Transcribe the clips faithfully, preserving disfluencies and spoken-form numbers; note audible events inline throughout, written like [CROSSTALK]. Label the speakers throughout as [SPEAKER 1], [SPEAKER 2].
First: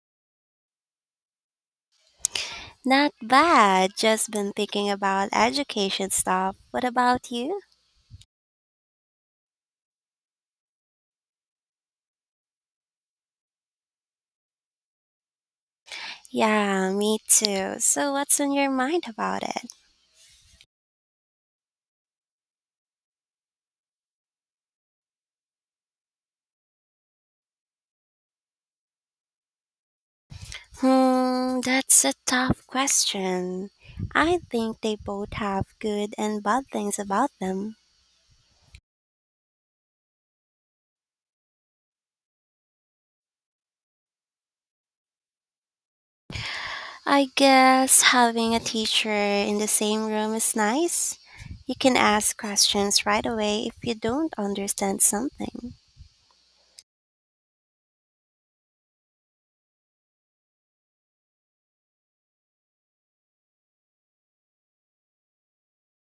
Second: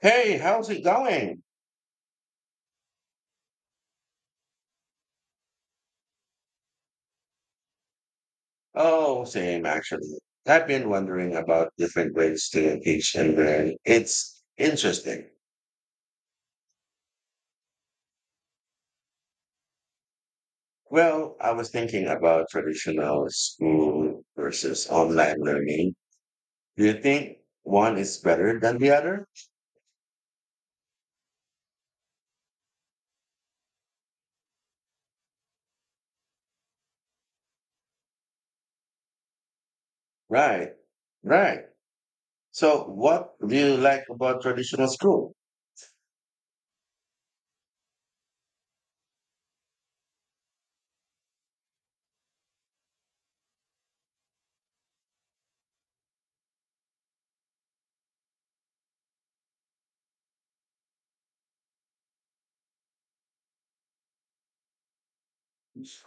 [SPEAKER 1] Hey, how's it going?
[SPEAKER 2] Not bad. Just been thinking about education stuff. What about you?
[SPEAKER 1] Oh, same actually. I've been wondering about different ways to engage and learn. It's interesting.
[SPEAKER 2] Yeah, me too. So, what's on your mind about it?
[SPEAKER 1] Well, I was thinking about traditional school versus online learning. Do you think one is better than the other?
[SPEAKER 2] Hmm, that's a tough question. I think they both have good and bad things about them.
[SPEAKER 1] Right, right. So, what do you like about traditional school?
[SPEAKER 2] I guess having a teacher in the same room is nice. You can ask questions right away if you don't understand something.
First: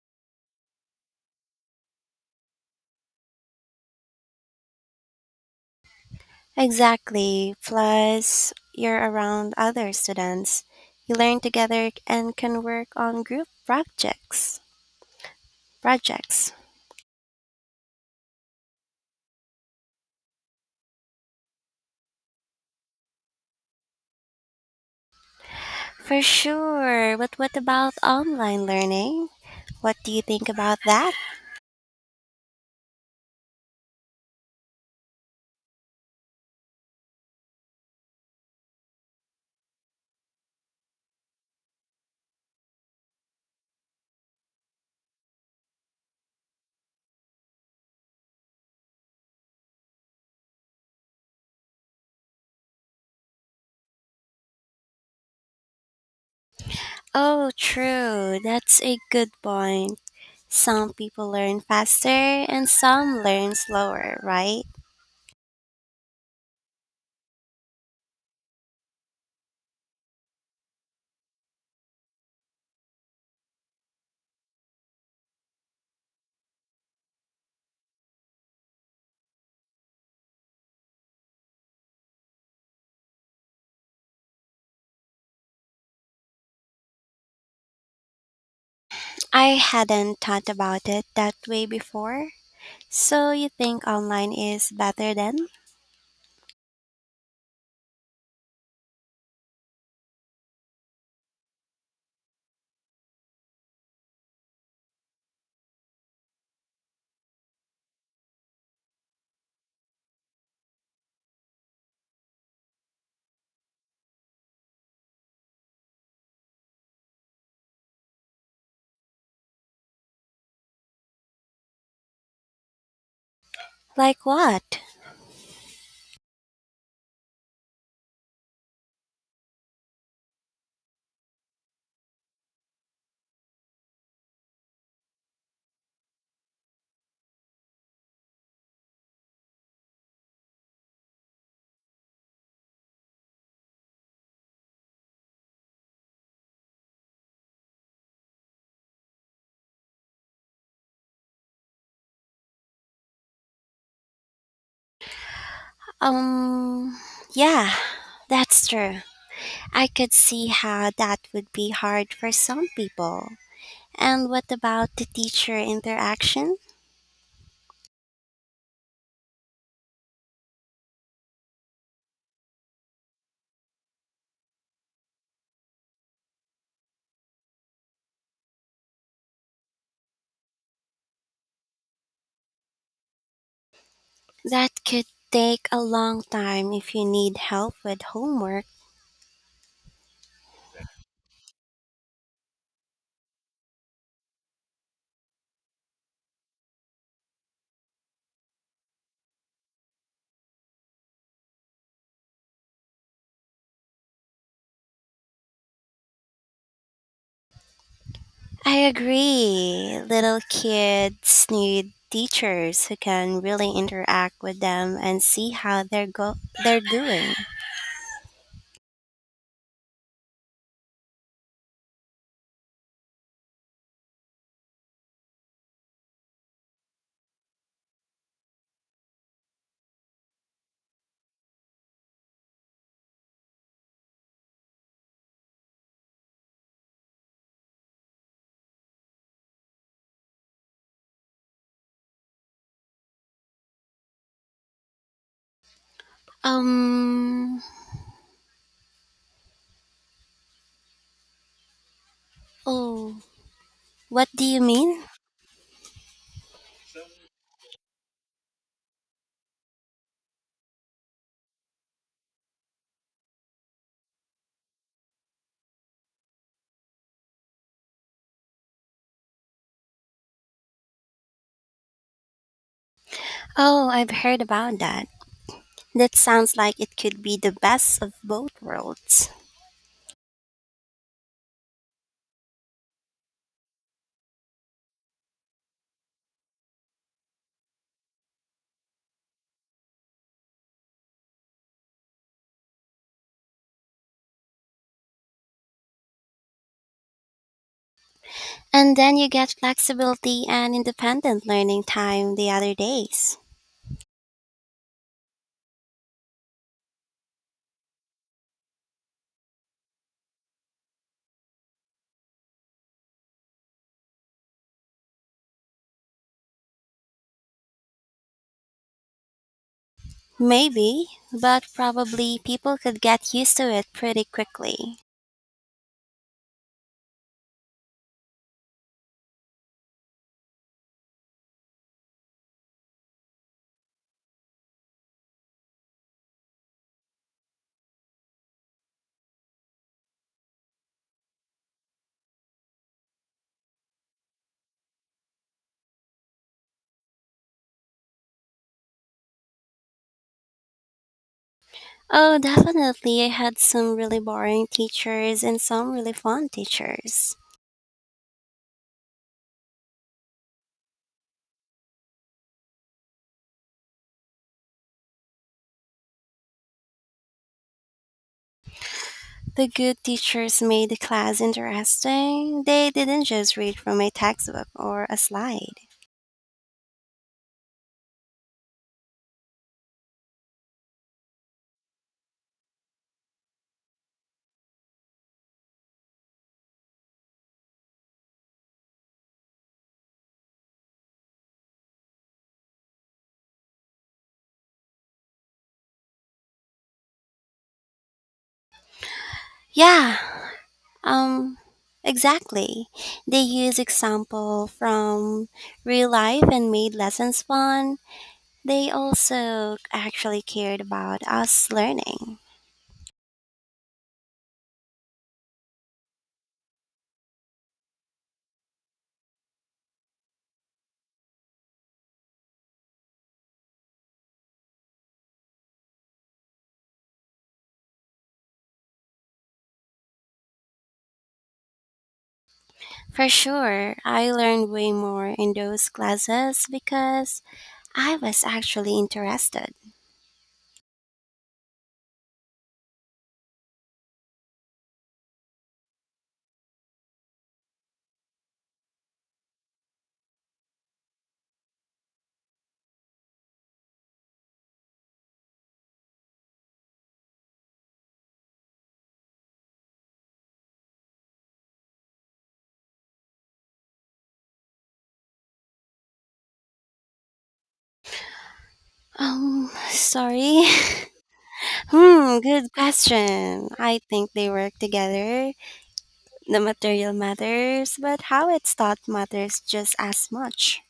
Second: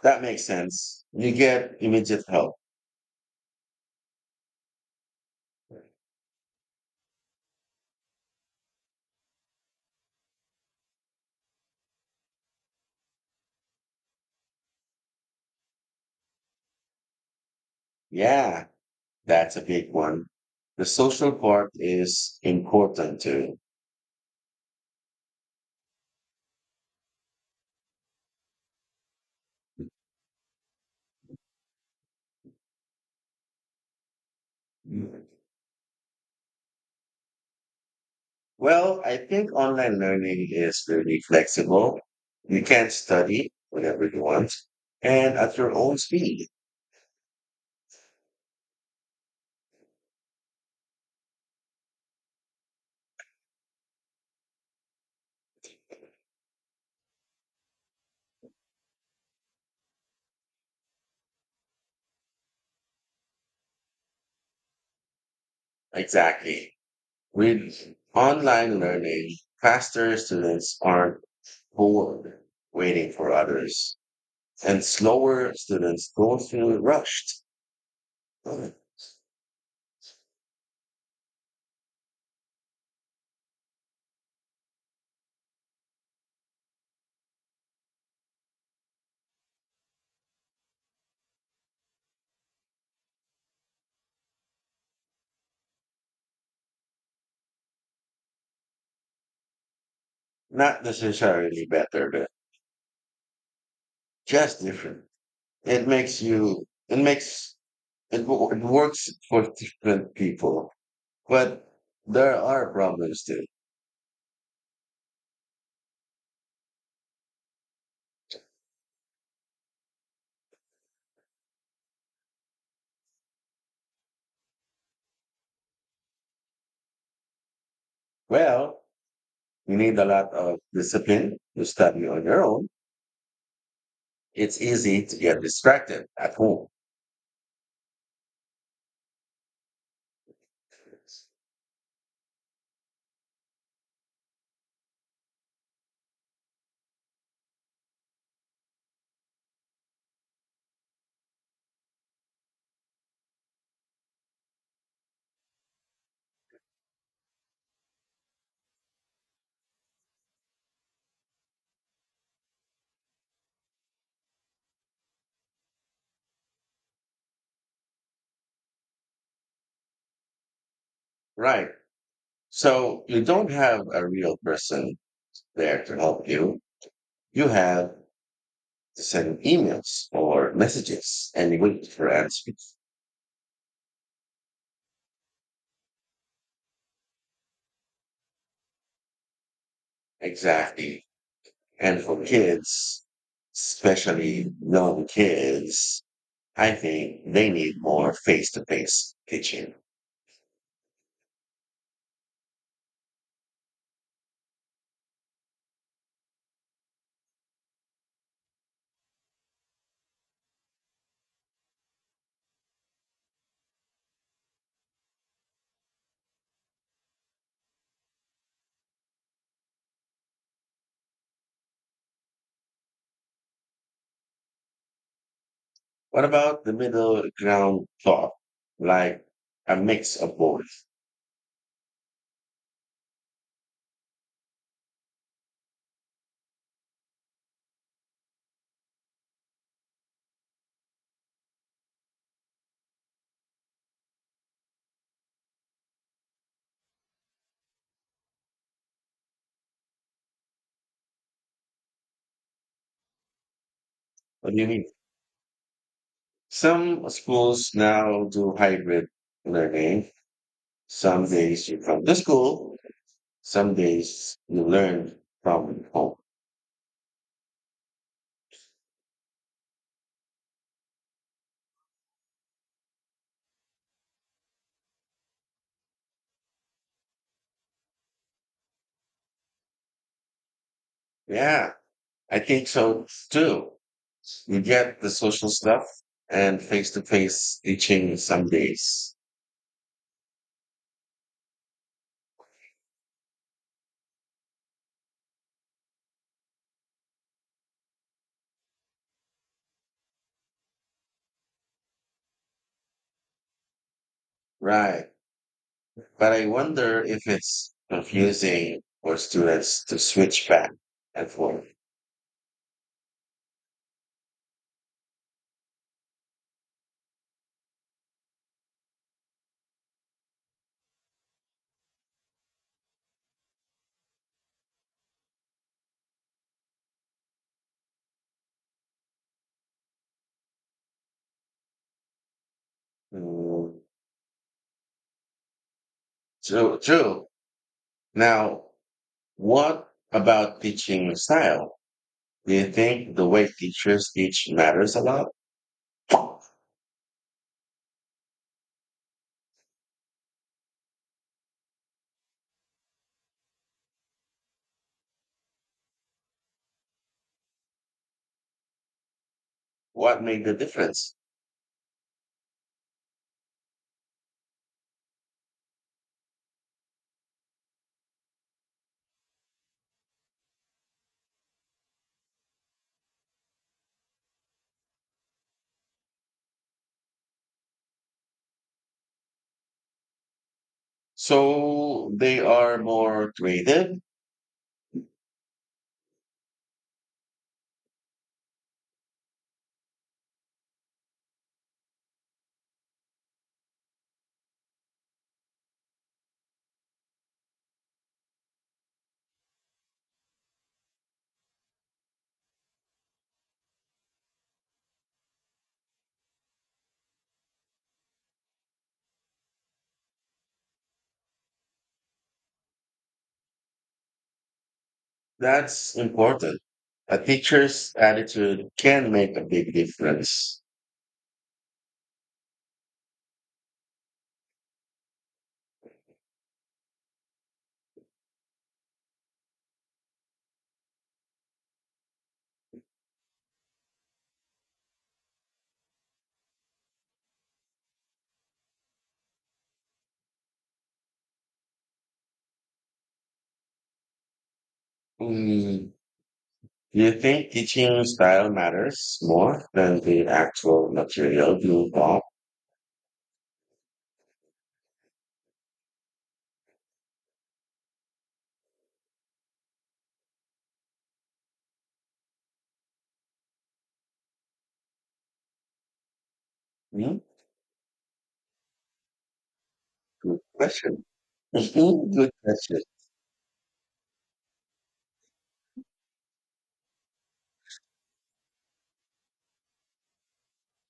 [SPEAKER 1] That makes sense. You get immediate help.
[SPEAKER 2] Exactly. Plus, you're around other students. You learn together and can work on group projects. Projects.
[SPEAKER 1] Yeah, that's a big one. The social part is important too.
[SPEAKER 2] For sure. But what about online learning? What do you think about that?
[SPEAKER 1] Mm. Well, I think online learning is really flexible. You can study whatever you want and at your own speed.
[SPEAKER 2] Oh, true. That's a good point. Some people learn faster and some learn slower, right?
[SPEAKER 1] Exactly. With online learning, faster students aren't bored waiting for others, and slower students don't feel rushed.
[SPEAKER 2] I hadn't thought about it that way before. So you think online is better then?
[SPEAKER 1] Not necessarily better, but just different. It makes you, it makes, it, wo- It works for different people. But there are problems too.
[SPEAKER 2] Like what?
[SPEAKER 1] Well, you need a lot of discipline to study on your own. It's easy to get distracted at home.
[SPEAKER 2] Um, yeah, that's true. I could see how that would be hard for some people. And what about the teacher interaction?
[SPEAKER 1] Right. So you don't have a real person there to help you. You have to send emails or messages and you wait for answers.
[SPEAKER 2] That could take a long time if you need help with homework.
[SPEAKER 1] Exactly. And for kids, especially young kids, I think they need more face to face teaching.
[SPEAKER 2] I agree. Little kids need teachers who can really interact with them and see how they're go they're doing.
[SPEAKER 1] What about the middle ground thought? Like a mix of both.
[SPEAKER 2] Um, oh, what do
[SPEAKER 1] What do
[SPEAKER 2] you
[SPEAKER 1] you mean?
[SPEAKER 2] mean?
[SPEAKER 1] Some schools now do hybrid learning. Some days you come to school, some days you learn from home.
[SPEAKER 2] Oh, I've heard about that. That sounds like it could be the best of both worlds.
[SPEAKER 1] Yeah, I think so too. You get the social stuff and face to face teaching some days.
[SPEAKER 2] And then you get flexibility and independent learning time the other days.
[SPEAKER 1] Right. But I wonder if it's confusing for students to switch back and forth.
[SPEAKER 2] Maybe, but probably people could get used to it pretty quickly.
[SPEAKER 1] Mm, True, true. Now, what about teaching style? Do you think the way teachers teach matters a lot?
[SPEAKER 2] Oh, definitely. I had some really boring teachers and some really fun teachers.
[SPEAKER 1] What made the difference?
[SPEAKER 2] The good teachers made the class interesting. They didn't just read from a textbook or a slide.
[SPEAKER 1] So they are more creative?
[SPEAKER 2] Yeah, Um, exactly. They use example from real life and made lessons fun. They also actually cared about us learning.
[SPEAKER 1] That's important. A teacher's attitude can make a big difference.
[SPEAKER 2] For sure, I learned way more in those classes because I was actually interested.
[SPEAKER 1] Mm, Do you think teaching style matters more than the actual material you bought? Hmm?
[SPEAKER 2] Um,
[SPEAKER 1] Good
[SPEAKER 2] sorry.
[SPEAKER 1] question. [LAUGHS]
[SPEAKER 2] [LAUGHS]
[SPEAKER 1] Good
[SPEAKER 2] Hmm, good
[SPEAKER 1] question.
[SPEAKER 2] question. I think they work together. The material matters, but how it's taught matters just as much.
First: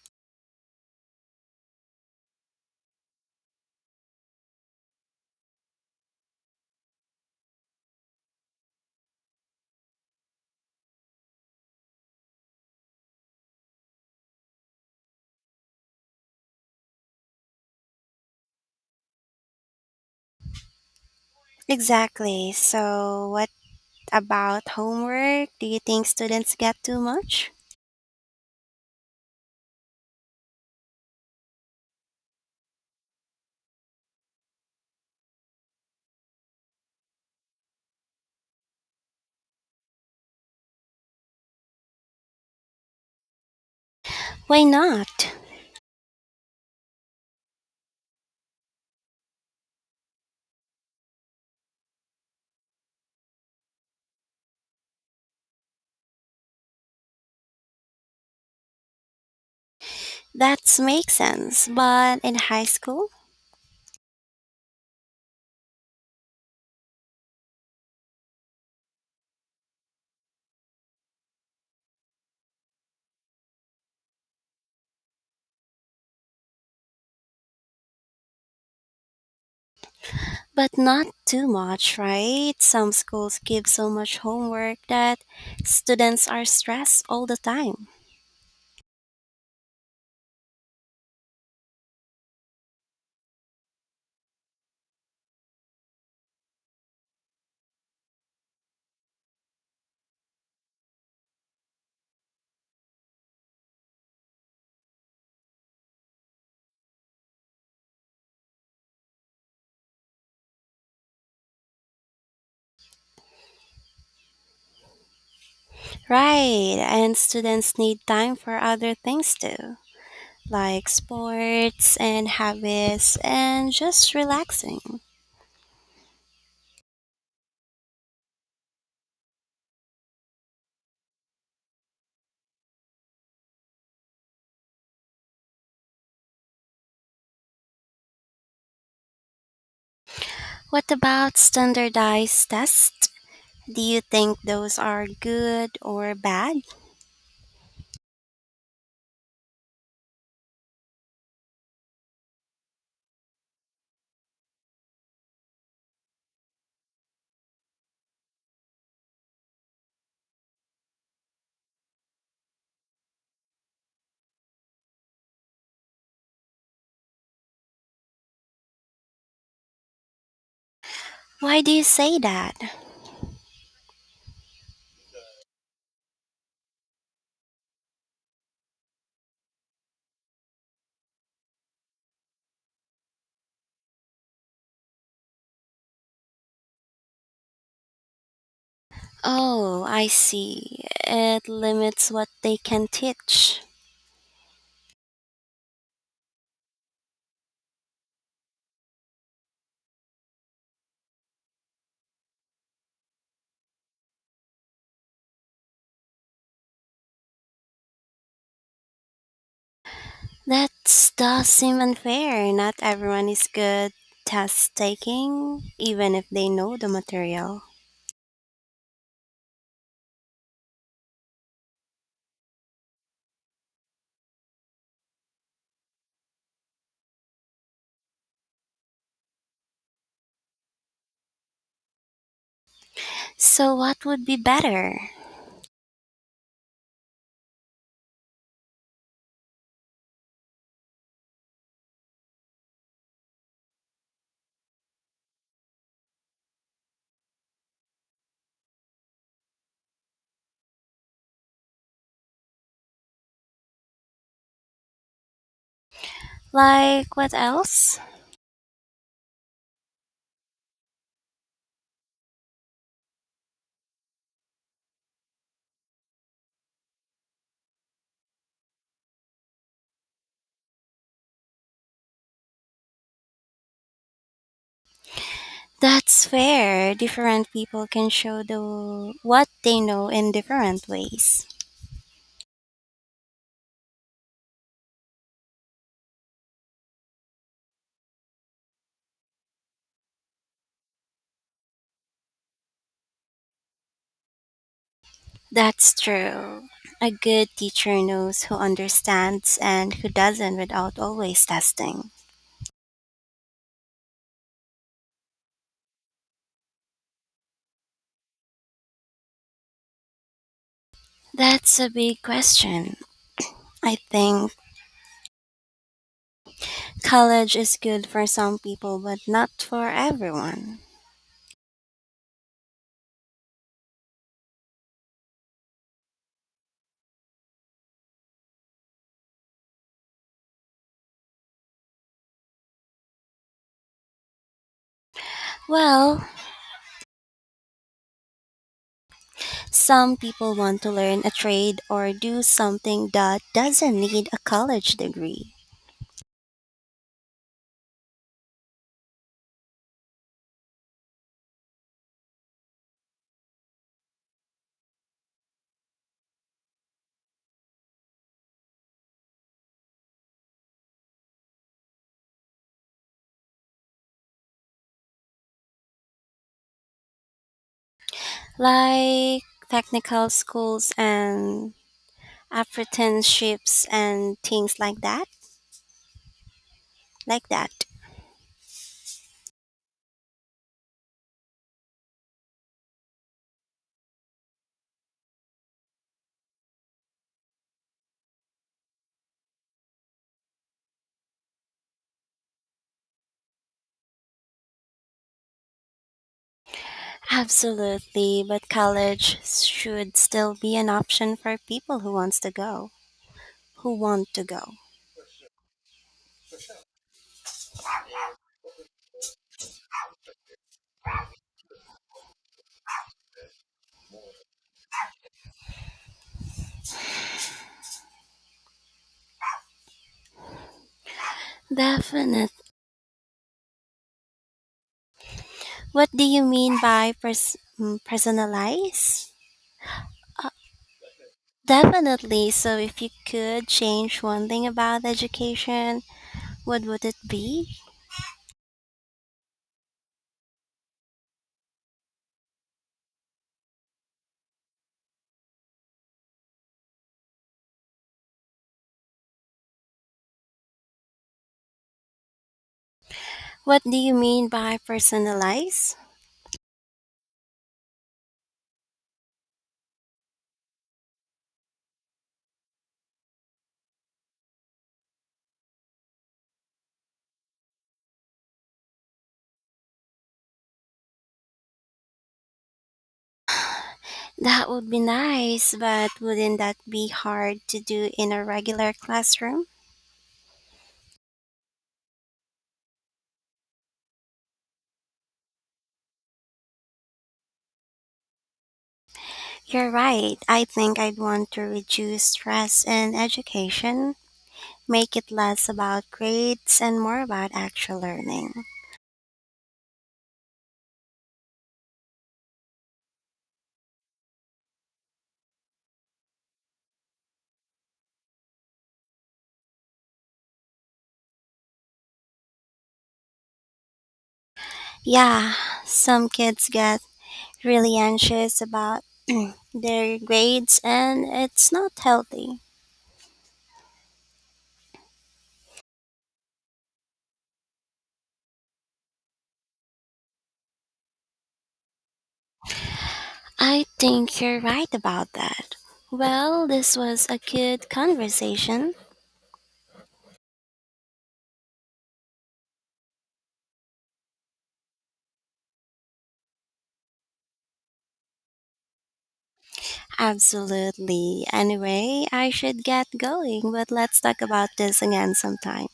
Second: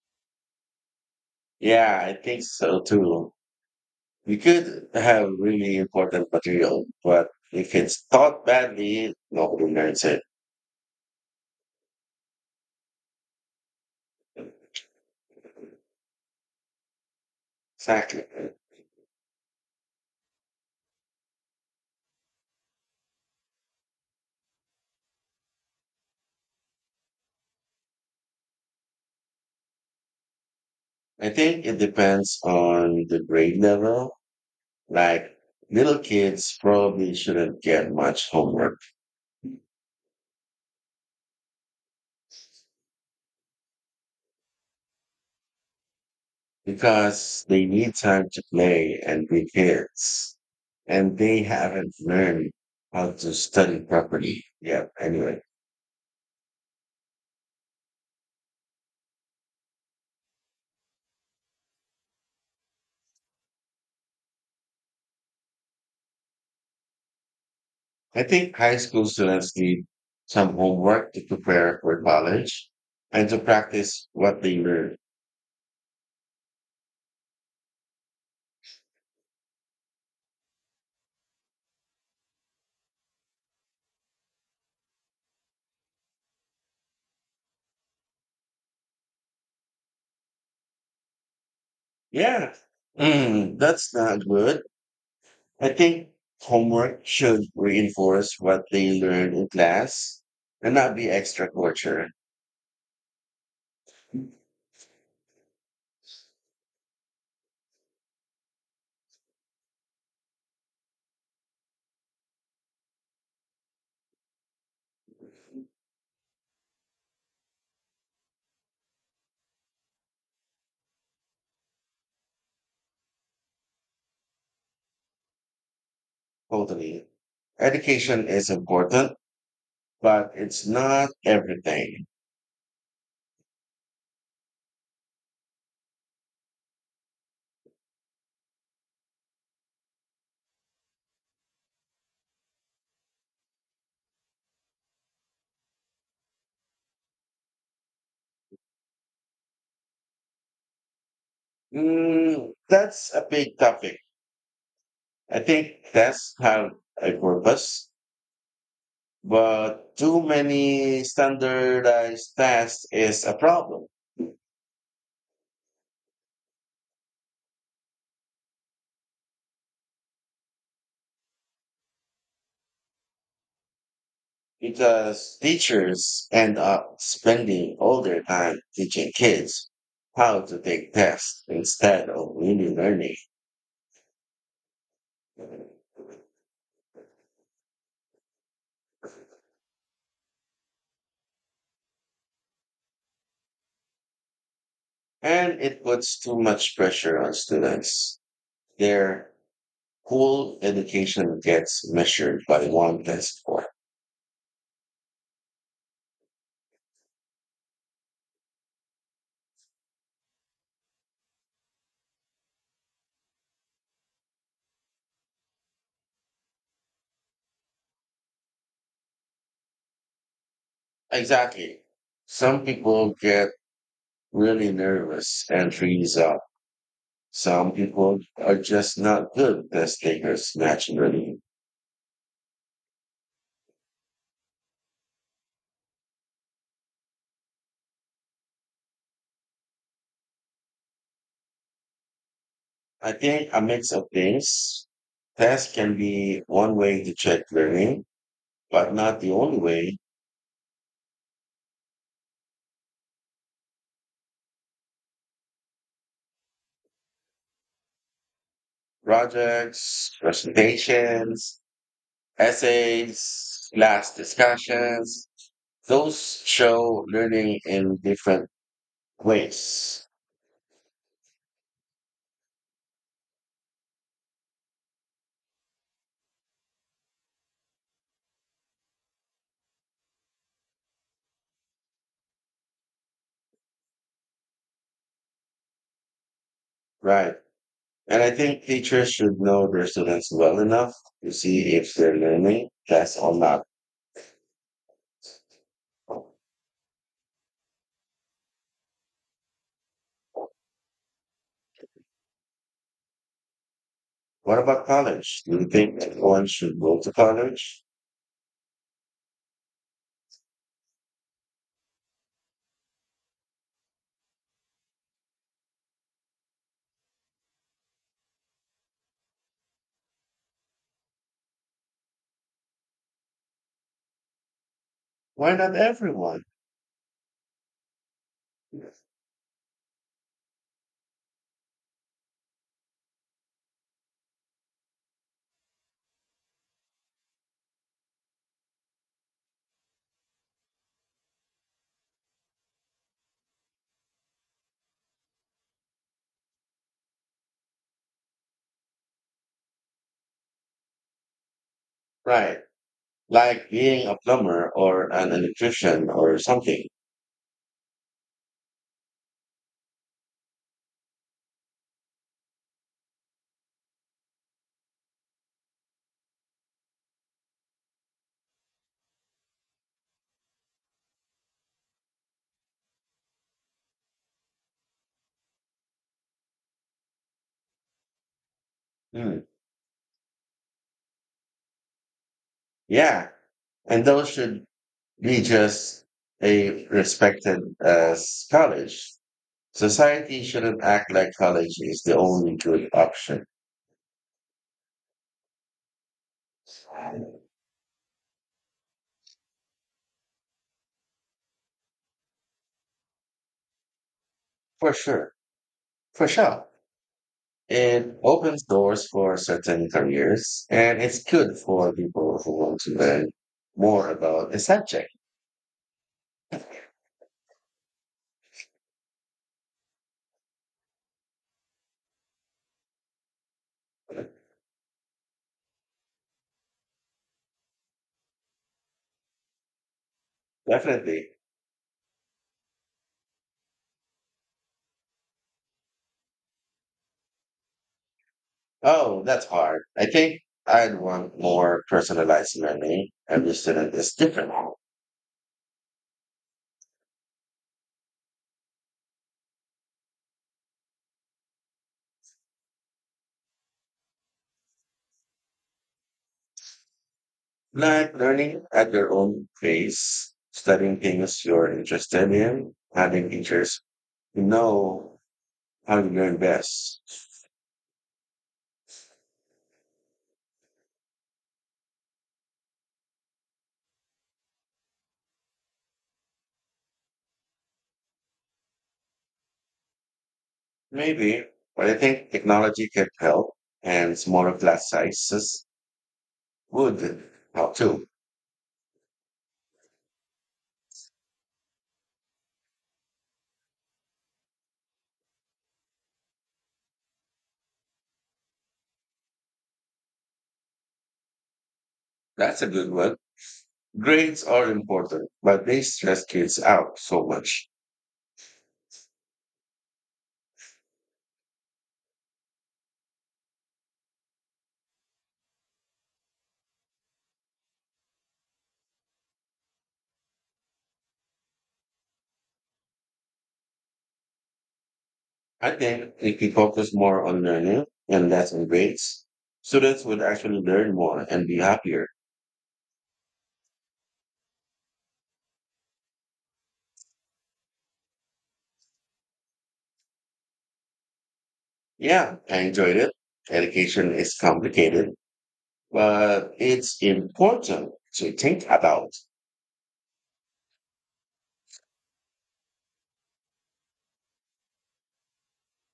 [SPEAKER 1] Yeah, I think so too. You could have really important material, but if it's taught badly, nobody learns it. Exactly.
[SPEAKER 2] Exactly. So, what about homework? Do you think students get too much?
[SPEAKER 1] I think it depends on the grade level. Like little kids probably shouldn't get much homework
[SPEAKER 2] Why not?
[SPEAKER 1] because they need time to play and be kids and they haven't learned how to study properly. Yeah. Anyway,
[SPEAKER 2] That makes sense. But in high school,
[SPEAKER 1] I think high school students need some homework to prepare for college and to practice what they learn.
[SPEAKER 2] but not too much, right? Some schools give so much homework that students are stressed all the time.
[SPEAKER 1] Yeah, mm, that's not good. I think homework should reinforce what they learn in class and not be extra torture.
[SPEAKER 2] Right. And students need time for other things too, like sports and habits and just relaxing.
[SPEAKER 1] Totally. Education is important but it's not everything.
[SPEAKER 2] What about standardized tests? Do you think those are good or bad?
[SPEAKER 1] Mm, that's a big topic. I think tests have a purpose, but too many standardized tests is a problem.
[SPEAKER 2] Why do you say that?
[SPEAKER 1] Because teachers end up spending all their time teaching kids how to take tests instead of really learning.
[SPEAKER 2] Oh, I see. It limits what they can teach.
[SPEAKER 1] And it puts too much pressure on students. Their whole education gets measured by one test score.
[SPEAKER 2] That does seem unfair. Not everyone is good test taking, even if they know the material.
[SPEAKER 1] Exactly. Some people get really nervous and freeze up. Some people are just not good test takers naturally.
[SPEAKER 2] So, what would be better?
[SPEAKER 1] I think a mix of things. Tests can be one way to check learning, but not the only way.
[SPEAKER 2] Like, what else?
[SPEAKER 1] Projects, presentations, essays, class discussions, those show learning in different ways,
[SPEAKER 2] That's fair. Different people can show the what they know in different ways.
[SPEAKER 1] right? And I think teachers should know their students well enough to see if they're learning tests or not.
[SPEAKER 2] That's true. A good teacher knows who understands and who doesn't without always testing.
[SPEAKER 1] What about college? Do you think everyone should go to college?
[SPEAKER 2] That's a big question. I think college is good for some people, but not for everyone.
[SPEAKER 1] Why not everyone?
[SPEAKER 2] Well, some people want to learn a trade or do something that doesn't need a college degree,
[SPEAKER 1] Right. Like being a plumber or an electrician or something.
[SPEAKER 2] like technical schools and apprenticeships and things like that. Like that.
[SPEAKER 1] Hmm. Yeah. And those should be just a respected as college. Society shouldn't act like college is the only good option.
[SPEAKER 2] Absolutely, but college should still be an option for people who wants to go, who want to go.
[SPEAKER 1] For sure. For sure. It opens doors for certain careers and it's good for people who want to learn more about a subject.
[SPEAKER 2] Definite. What do you mean by pers- mm, personalize?
[SPEAKER 1] Definitely.
[SPEAKER 2] Definitely. So if you could change one thing about education, what would it be?
[SPEAKER 1] Oh, that's hard. I think I'd want more personalized learning. Every student is different.
[SPEAKER 2] What do you mean by personalize?
[SPEAKER 1] Like learning at your own pace, studying things you're interested in, having teachers who know how you learn best.
[SPEAKER 2] That would be nice, but wouldn't that be hard to do in a regular classroom?
[SPEAKER 1] Maybe, but I think technology can help and smaller class sizes would help too.
[SPEAKER 2] You're right. I think I'd want to reduce stress in education, make it less about grades and more about actual learning.
[SPEAKER 1] That's a good one. Grades are important, but they stress kids out so much.
[SPEAKER 2] Yeah, some kids get really anxious about their grades and it's not healthy.
[SPEAKER 1] I think if we focus more on learning and less on grades, students would actually learn more and be happier.
[SPEAKER 2] I think you're right about that. Well, this was a good conversation.
[SPEAKER 1] Yeah, I enjoyed it. Education is complicated, but it's important to think about.
[SPEAKER 2] Absolutely. Anyway, I should get going, but let's talk about this again sometime.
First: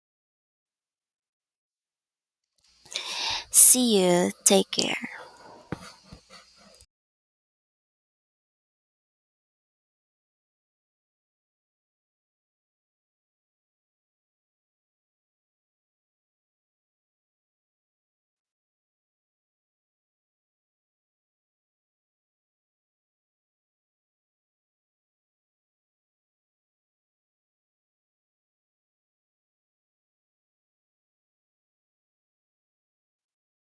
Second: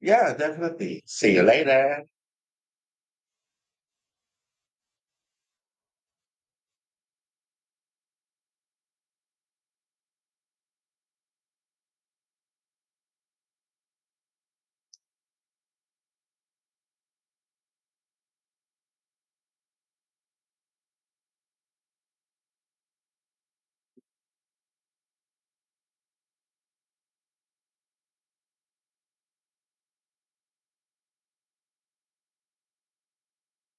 [SPEAKER 1] Yeah, definitely. See you later.
[SPEAKER 2] See you. Take care.